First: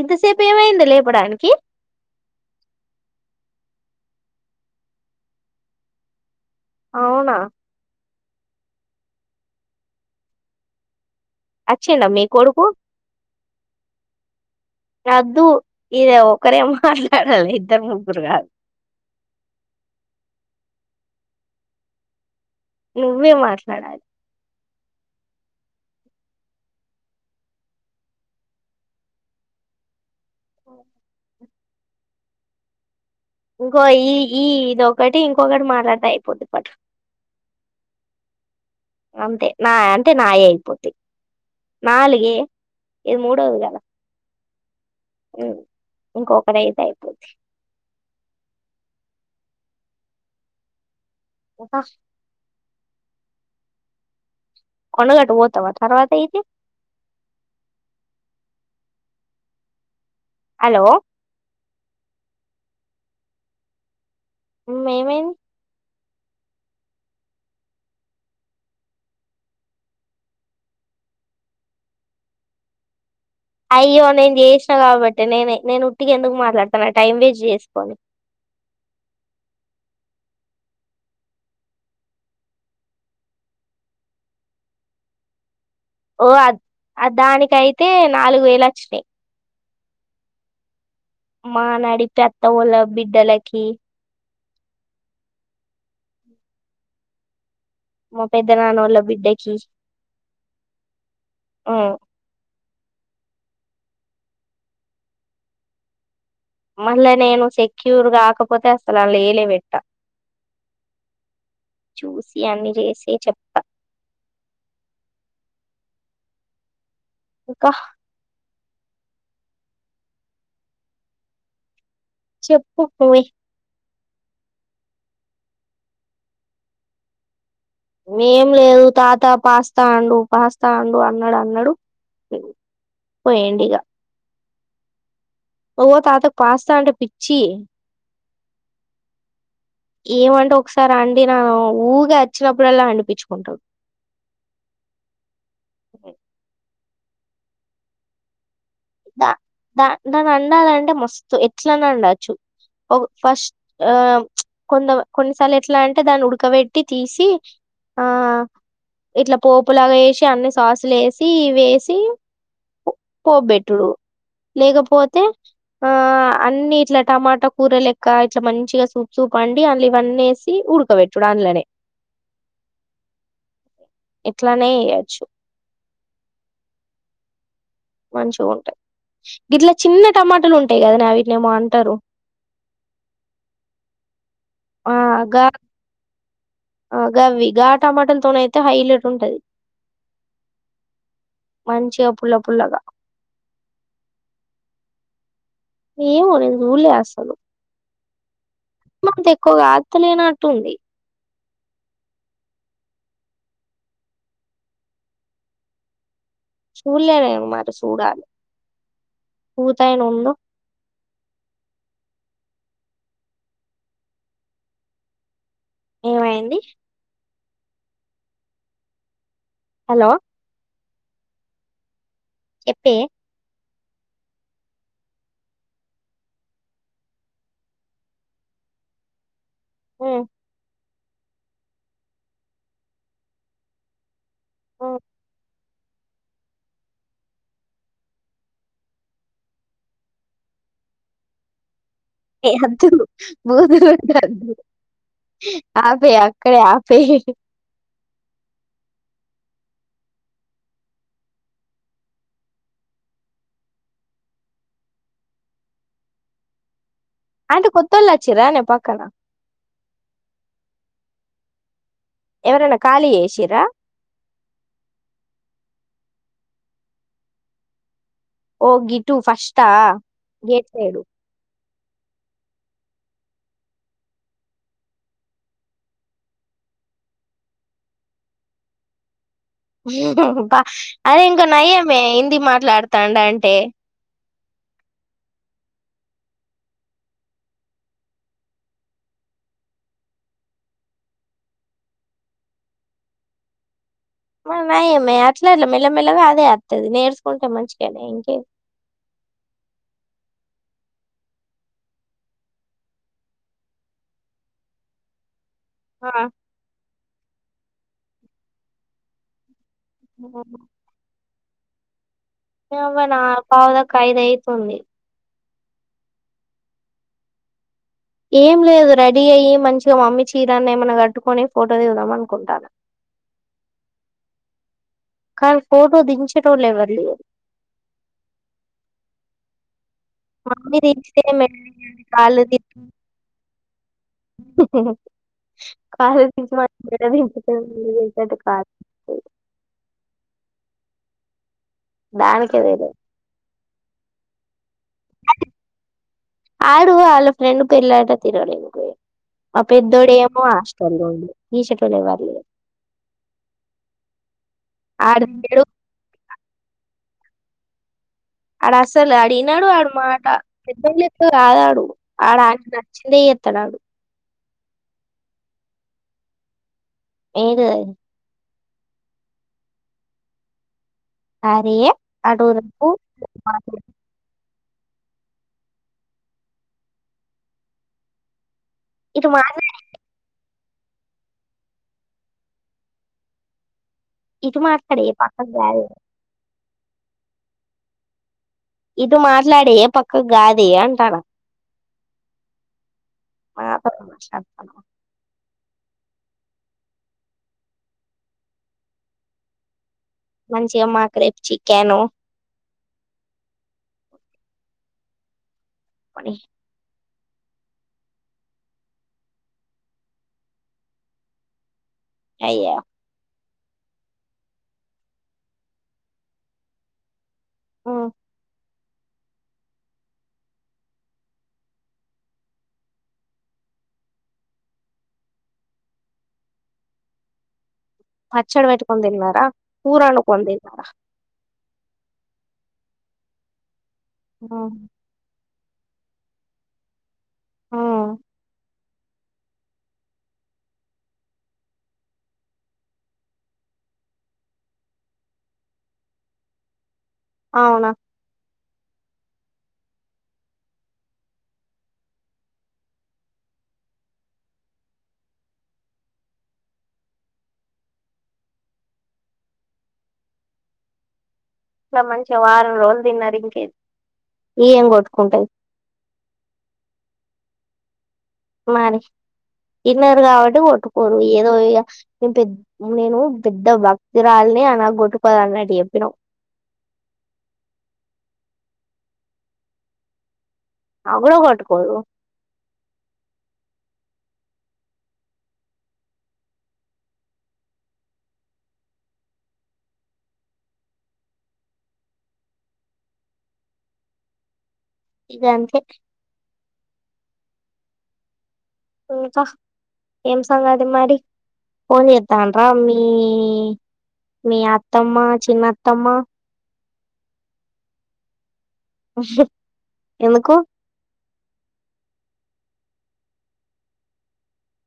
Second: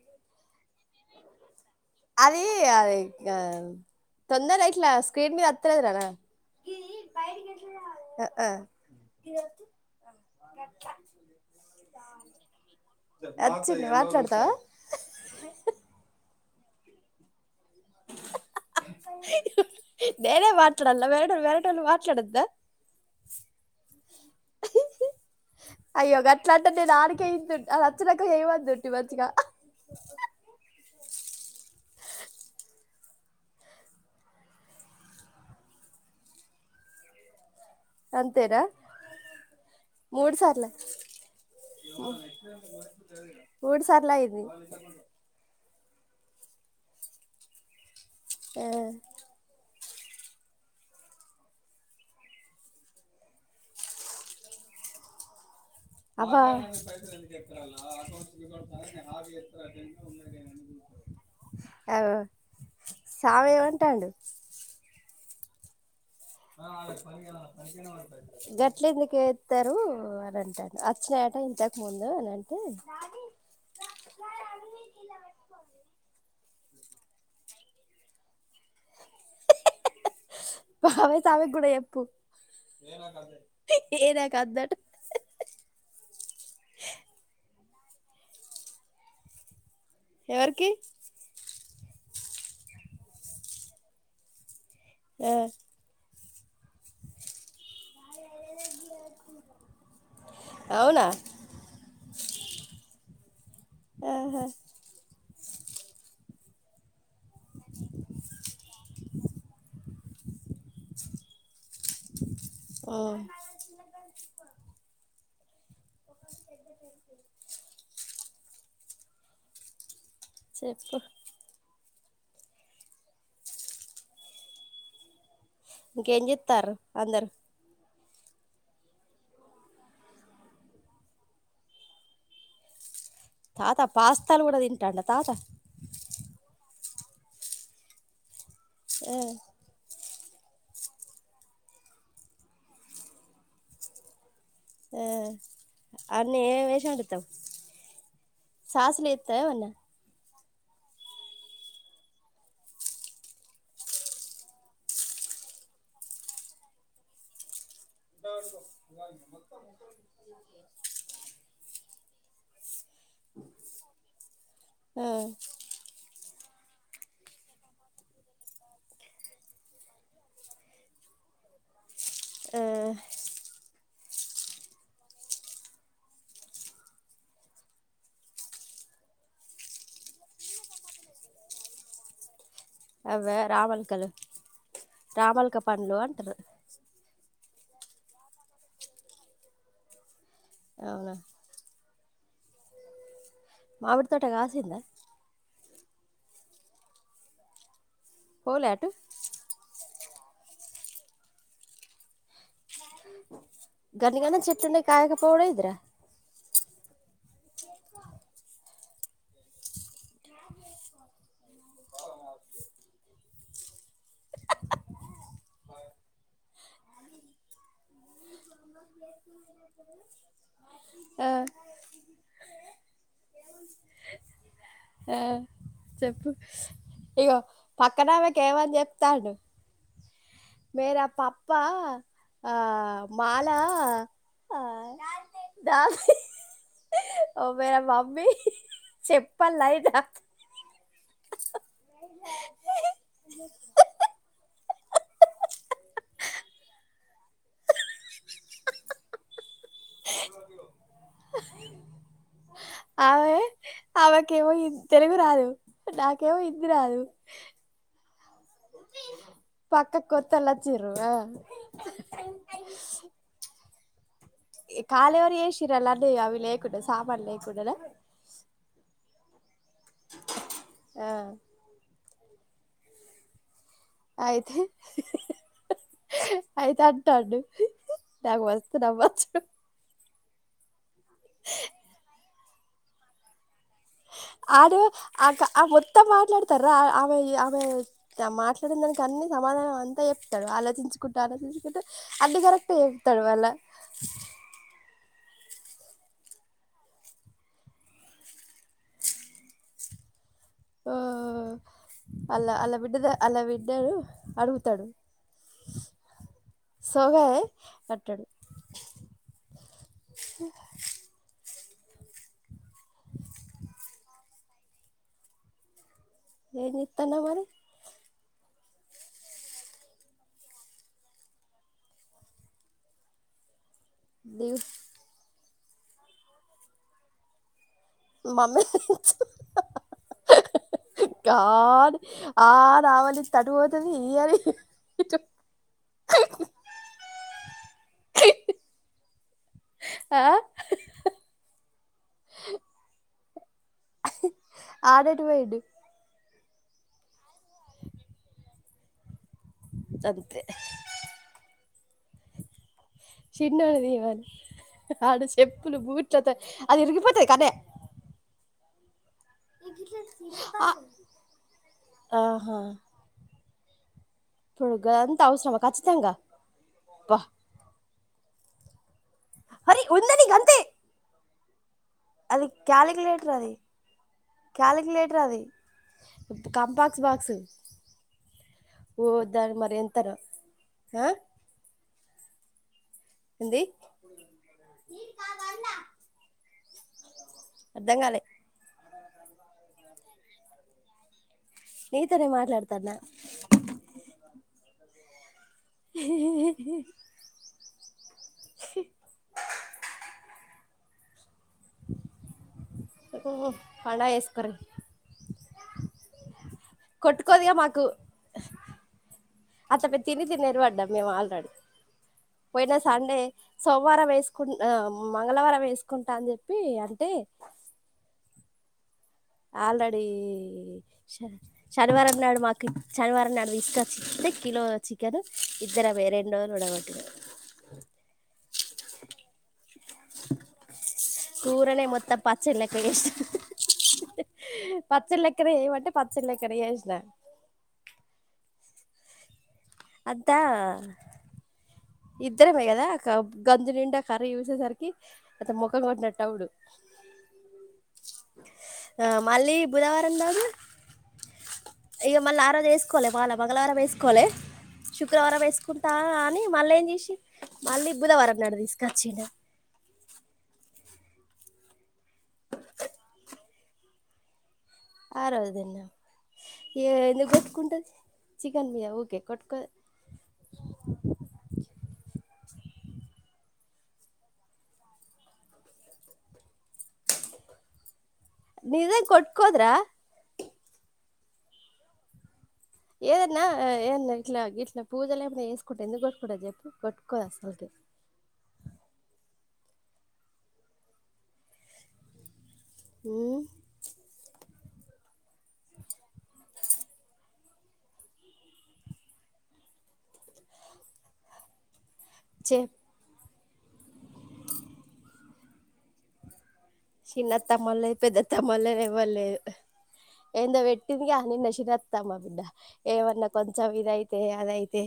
ఇంతసేపు ఏమైంది లేపడానికి అది అది ఆ తొందర ఇట్లా స్క్రీన్ మీద ఎత్తలేదుర నాకు అవునా ఆ అచ్చిండ మీ కోడుకు ఆ వచ్చింది మాట్లాడతావా అద్దు ఇదేవో ఒకరే మాట్లాడాలి ఇద్దరు ముగ్గురు కాదు నేనేే మాట్లాడాల మేడం వేరేటోళ్లు మాట్లాడొద్దా నువ్వే మాట్లాడాలి అయ్యో గట్లా అంటే నేను ఆనికే ఇద్దును అ వచ్చినక చేయమంటుంటి మంచిగా ఓ ఇంకో ఈ ఈ ఇదొకటి ఇంకొకటి మాట్లాడితే అయిపోద్ది పటు అంతేనా అంటే మూడు నాయే సార్ల అయిపోద్ది నాలుగే ఇది మూడోది కదా మూడు సార్లు అయింది ఉమ్, ఇంకొకటి అయితే అయిపోది ఆ ఇంకా కొండగట్టు పోతావ అబా హ ఎస్త హలో అవ్ సామి ఏమంటాండు ఉమ్ ఏమైంది గట్ల ఎందుకెత్తారు అని అంటాను వచ్చిన ఆట ఇంతకు ముందు అని అంటే అయ్యో నేను చేసిన కాబట్టి నేనే నేను ఉట్టికి ఎందుకు మాట్లాడత తన టైం వేస్ట్ చేసుకోని బవే [unintelligible] ఆమె కూడా చెప్పు ఏదా కాద్దట్ ఓ అద్ దానికయితే నాలుగు వేలు వచ్చినాయి ఎవరికి మా వోళ్ల నడిపెత్త వాళ బిడ్డలకి ఆ మా పెద్ద నాన్న వాళ్ళ బిడ్డకి అవునా ఆ ఆహా మళ్ళ నేను సెక్యూర్ గాకపోతే అసలు ఆళ్ల ఎలే పెట్ట చూసి అన్ని చేసి ఉమ్ చెప్ప ఎ ఇంకా చెప్పు చెప్పు పోయి ఇంకేం చేత్తారు అందరు ఏం లేదు తాత పాస్తా వండు పాస్తా వండు అన్నాడు అన్నాడు పోయిండు తాత పాస్ తల్లు గూడా తింటడ్లే తాత. ఓతాతకు పాస్తా అంటే పిచ్చి. ఎ. ఏమంటే ఒకసారి అండి నను ఊగా వచ్చినప్పుడల్లా అడిపించుకుంటాడు. ఆ అన్న ఏ విేషంట త్తం. సాస్లిత్తేవన్న. ఉండాలంటే మస్తు ఎట్లనొండొచ్చు ఫస్ట్ ఆ కొంత కొన్నిసార్లు ఎట్లా అంటే దాన్ని ఉడకబెట్టి తీసి ఆ. ఇట్లా పోపు లవేషి అన్ని సాసులు వేసి ఇవేసి. డు ఆ లేకపోతే ఆ. అన్ని ఇట్లా టమాటా కూర లెక్క ఇట్లా మంచిగా సూప్ సూప్ అండి అండ్లో ఇవ్వన్నీసి ఉడకబెట్టుడు అండ్లానే. ఆ. యెట్లనేయొచ్చు. మంచిగా ఉంటై ఇట్లా చిన్న టమాటాలు ఉంటాయికదనే అవిట్లేమో అంటారు. అవే రావల్ కదా. ఆ గా రామల్కా పండ్లు అంటన్న. ఆ గవి గా టమాటల తన అయితే హై ఇలర్ట్ ఉంటది అవునా. మంచిగా పుల్ల పుల్లగా. మావిటి తోట గాసిందా. ఏమో నేన్ జూల్లే అస్సలు. పోలే అటు అమౌంట్ ఎక్కుగాదు. లేనట్టుంది. గనిగన చెత్తుండే కాయగా పౌడ ఇద్రా. చూళ్ళేదేమో మరి చూడాలి పూతైనుండి. ఏమైంది. హలో ఆ. చెప్పే. ఆ చెప్పు ఇగో పక్కనమాక్ ఏమని చెప్తాడు. ఉమ్ మేరా పప్ప ఆ. మాలా. ఉమ్. దా ఓబేయమమ్మి చెప్పలైదా. ఏ హద్దుడు బోరుకొడతాంది. ఆపేయ్ అక్కై ఆపేయ్. ఆమె ఆమెకేమో తెలుగు రాదు నాకేమో ఇంది రాదు. అంటే కొత్తళ్చ్చ. పక్కక్ కొత్తోలొచిర్రు ఆ. [unintelligible] ఎవరన్న ఖాాలియేషిరా ఏ కాలెవరెశిరు ఏరలాంటి అవి లేకుండె సామాన్ లేకుండె న ఒ గిటు ఫస్ట్ టా గెట్లేడు ఆ అయితే అయితే అంటాండు నాకు వస్తే నవ్వచ్చు బ అదే ఇంక నయమే హిందీ మాట మాట్లాడ్తాండ్ అంటె ఆడ ఆ ఆ మొత్తం మాట్లాడతార ఆమె ఆమె మాట్లాడిన దానికి అన్నీ సమాధానం అంతా చెప్తాడు ఆలోచించుకుంటూ ఆలోచించుకుంటే అన్ని కరెక్టే చెప్తడు మళ్ళ మ్ నయమె అట్లా ఇట్లా మెల్లమెల్లగా అదే అత్తది నేర్చుకుంటే మంచిగానే ఇంకే ఆ అల ఆల బిడ్డ అలా బిడ్డడు అడుగుతాడు ఆ సగ కట్టాడు ఆ వ న పావ్ ద ఖైదైతుంది ఏ నిత్తనా మరి ఏం లేదు రెడీ అయ్యి మంచిగా మమ్మీ చీరాన్ని ఏమనా కట్టుకొని ఫోటో దిగుదాం అనుకుంటాన ద కానీ ఫోటో దించెటోళ్ళ్ లెఎవలే మమ్మీ మామ్మి దంచితే మె గాడ్ అది కాలు ఆ ది రావాలి తటు పోతది ఈ అని ఇటు కాల తీ ధ కా ఆ దానికిదరు ఆడటు పోయిడి ఆడు వాళ్ళ ఫ్రెండ్ పేర్లాట తరుాలికు వొయిండు ఆ పెద్దోడు అంతే ఏమో ఆష్టల్లుండు ఈ చెట్లే ఎవ్వల్లేరు చిన్నోని తీయమని ఆడ ఆడడు చెప్పులు బూట్లతో అది ఇరిగిపోతది కదే అడ అసలు అడిగినడు ఆడ మాట ఆ పెద్దోన్ లెక్క కాదాడు ఆడ ఆహా ఆంట నచ్చింద త్తడాడు ఇప్పుడు అంత అవసరమా ఖచ్చితంగా అబ్బా ఏద మరి ఉందని గంతే అరేే అది అటు రపు క్యాలిక్యులేటర్ అది క్యాలిక్యులేటర్ అది కంపాక్స్ బాక్సు ఓ ఇటు మా దాని మరి ఎంతారు ఆ ఎంది ఇటు మా అగా రే పక్క గ అర్థం కాలే ఇటు మాట్లాడేయ పక్కకు కాదే అంటాను నతనే మాట్లాడతానా [inaudible] మాతో మాట్లాడతాను మంచి అ మాక రేపు చికను ఓ అడా ఎసుకోర అని కోదిగా మాకు అత పె తిని తినిర పడ్డాం మేము ఆల్రెడీ పోయినా అయ్యా సండే సోమవారం వేసుకు మంగళవారం వేసుకుంటా అని చెప్పి అంటే ఓ ఆల్రెడీ శనివారం నాడు మాకు శనివారం నాడు ఇసుకే కిలో చికెన్ ఇద్దర రెండుోజులుబట్ పచ్చడి పెట్టుకొని తిన్నారా కూర వండుకొని తిన్నారా కూూరనే మొత్తప్పచ్చల కష్ ఆ క్కడయి మటే పచ్చలే కడే చేసినా ఆ అద్ద ఇద్దరమే కదా గంజు నిండా కర్రీ చూసేసరికి అత ముఖం కొట్టినట్టటువుడు అవునా ఆ మళ్ళీ బుధవారం దాకా ఇక మళ్ళీ ఆ రోజు వేసుకోవాలి వాళ్ళ మంగళవారం వేసుకోవాలి శుక్రవారం వేసుకుంటా అని మళ్ళీ మళ్ళీ బుధవారం నాడు తీసుకొచ్చిండు ఇంకా మంచిగా వారం రోజులు తిన్నారు ఇంక ఆరదన్నా ఏ ఎందుకు గుతుకుంటది మరి ఇన్నారు కాబట్టి కొట్టుకోరు ఏదో ఇ నేను పె నేను పెద్ద భక్తురాలని అలా కొొట్టుకోద అన్నట్టు చెప్పినావ్ నిజే కొట్కోద్ర అగ కూడా కట్ కోదు ఏదన్నా ఏదన్నా ఇట్లా ఇట్లా పూజలు ఏమన్నా చేేసుకుంటే ఎందుకు కొట్టుకుంటది చెప్పు కొట్టుకోదు అసలకి మ్మ్ ఇగ అంతే ఇంకా ఏం సంగది మరి ఫోన్ ఎతా అండ రా చెప్ మీ మీ అత్తమ్మ చిన్నత్తమ్మ చిన్న తమ్మల్ పెద్ద తమ్మల్ ఎవ్వరు లేదు ఎందుకు ఎందో పెట్టిందిగా నినా చిరతమా బిడ్డ ఏమన్నా కొంచెం ఇదయితే, అదైతే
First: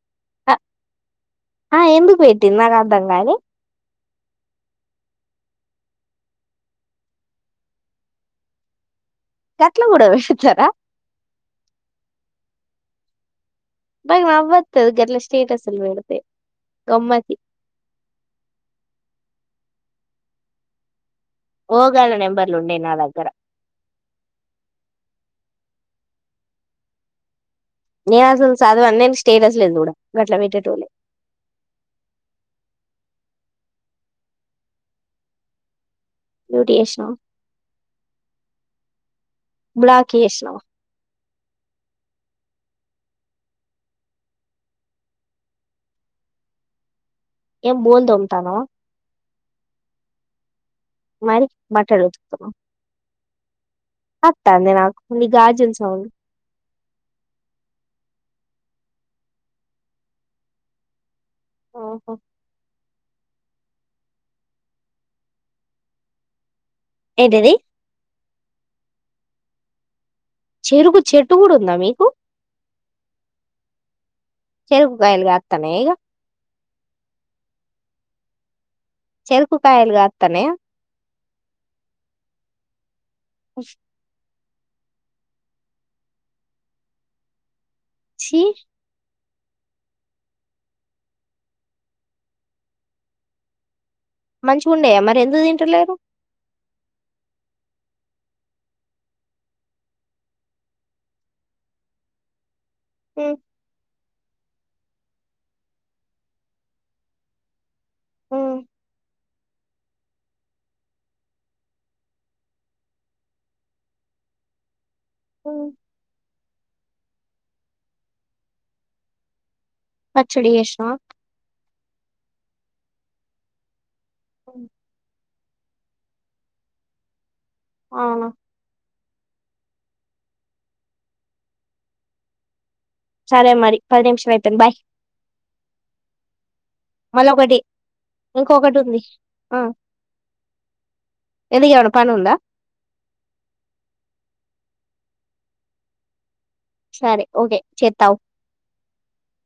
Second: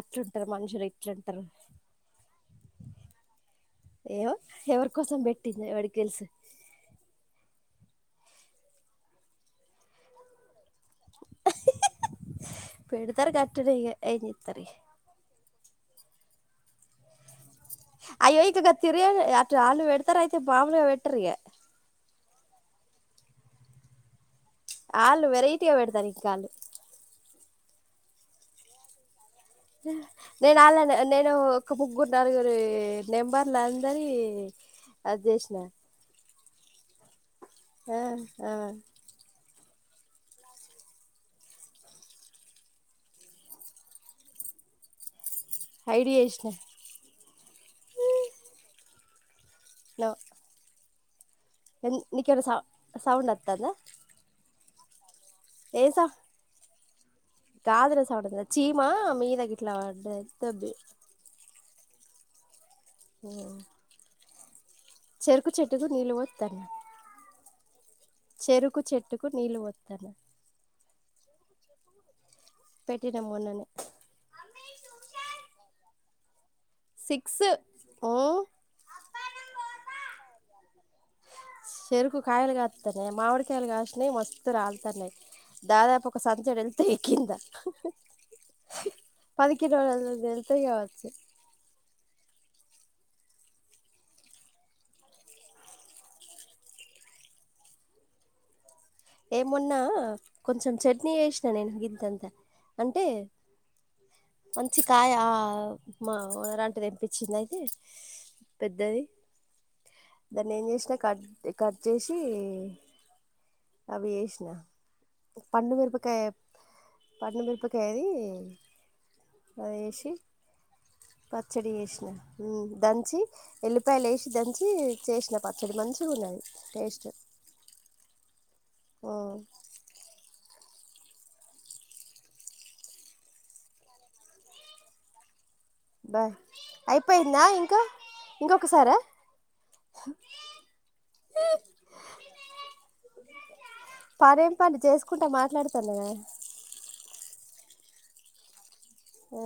అట్లుంటారు మనుషులు ఇట్లుంటారు. ఆ ఎందుకు పెట్టింది నాకు అర్థం కాలే. ఏమో ఎవరికోసం పెట్టింది ఎవడికి తెలుసు. గట్లా కూడా పెడతారా పెడుతారు గా బా నవ్వత్ గట్లా స్టేటస్ సాలు లోడుతే కమ్మాకి అయ్యో ఇకగ తిరియ అట్ ఆలు వెడతార అయితే మామములుగా వెట్టరిగ. ఓ గల నెంబర్లు ఉండే నా దగ్గర ఆళ్ళు వెరైటీగా పెడతారు ఇంకాళ్ళు నేను అసలు చదవన్ నెన్ నేను ఆర్లేదు నేను ఒక ముగ్గురు నలుగురు నెంబర్ల అందరి అది చేసిన మ్యూట్ చేసినవా ఆ ఆ బ్లాక్ ఎష్నావ ఐడియా ఎష్న ఏం బోల్ తోముతన్నావా. బట్టలు నీకె ఏమన ఉతుకుతున్నవా సౌ సౌండ్ వతందా తందినకు ని గార్జస్వ గాజుల సౌండ్ కాదు చీమా మీద గిట్లా పడ్డది తబి. ఓహో ఆ చెరుకు చెట్గు నిళ్లు పోద్తన్నా ఏంటది చెరుకు చెట్టుకు నీళ్ళు పోతన చెరుకు చెట్టు కూడా ఉందా మీకు పెట్టిన మొన్ననే చేరుకుగాయలుగాతనేగా సిక్స్ ఉ చెరుకుకాయలుగతనయ చెరుకు కాయలు కత్ తనె మామిడికాయలు కాషినయి మోస్త త్ రాల్తానాయ్ దాదాపు ఒక సంచడు ఎళ్తయ్ కింద. ఛీ పది కిలోలు వెళ్తాయి కవచ్చు. మంచిగా ఉంనయా మరి ఎందుకు తింటలేరు. ఏ మొన్న కొంచం చట్నీ ఎషినా నేను గింతంతా. అంటే ఉమ్, మంచి కాయా మ ఓనర్ ఆంటీ తెపించింది అయితే ఉమ్, పెద్దది దాన్ని ఏం జెసినా కట్ కట్ జెసి అవి ఏసినా ఉమ్. పండుమేరపకాయ పండుమేరపకాయ్ ది పచ్చడి జెష్ణవ చ్చడి చేసిన హ్మ్ దంచి ఏలిప్ ఏలిపాయలు ఎసి దంచి చేసిన పచ్చడి మంచిగా ఉన్నది టేస్ట్ అవును హ్మ్ సరే మరి పది నిమిషం అయితంది బాయ్ బాయ్ మళ్ళ అయిపోయిందా ఒకటి ఇంకా ఇంకొకటి ఇంకొకసార ఉంది ఆ ఎందుకేమన్నా పని ఉందా పరెమ్ పని చేసుకుంటా మాట్లాడుతనగా సరే ఓకే చేతావ్ ఆ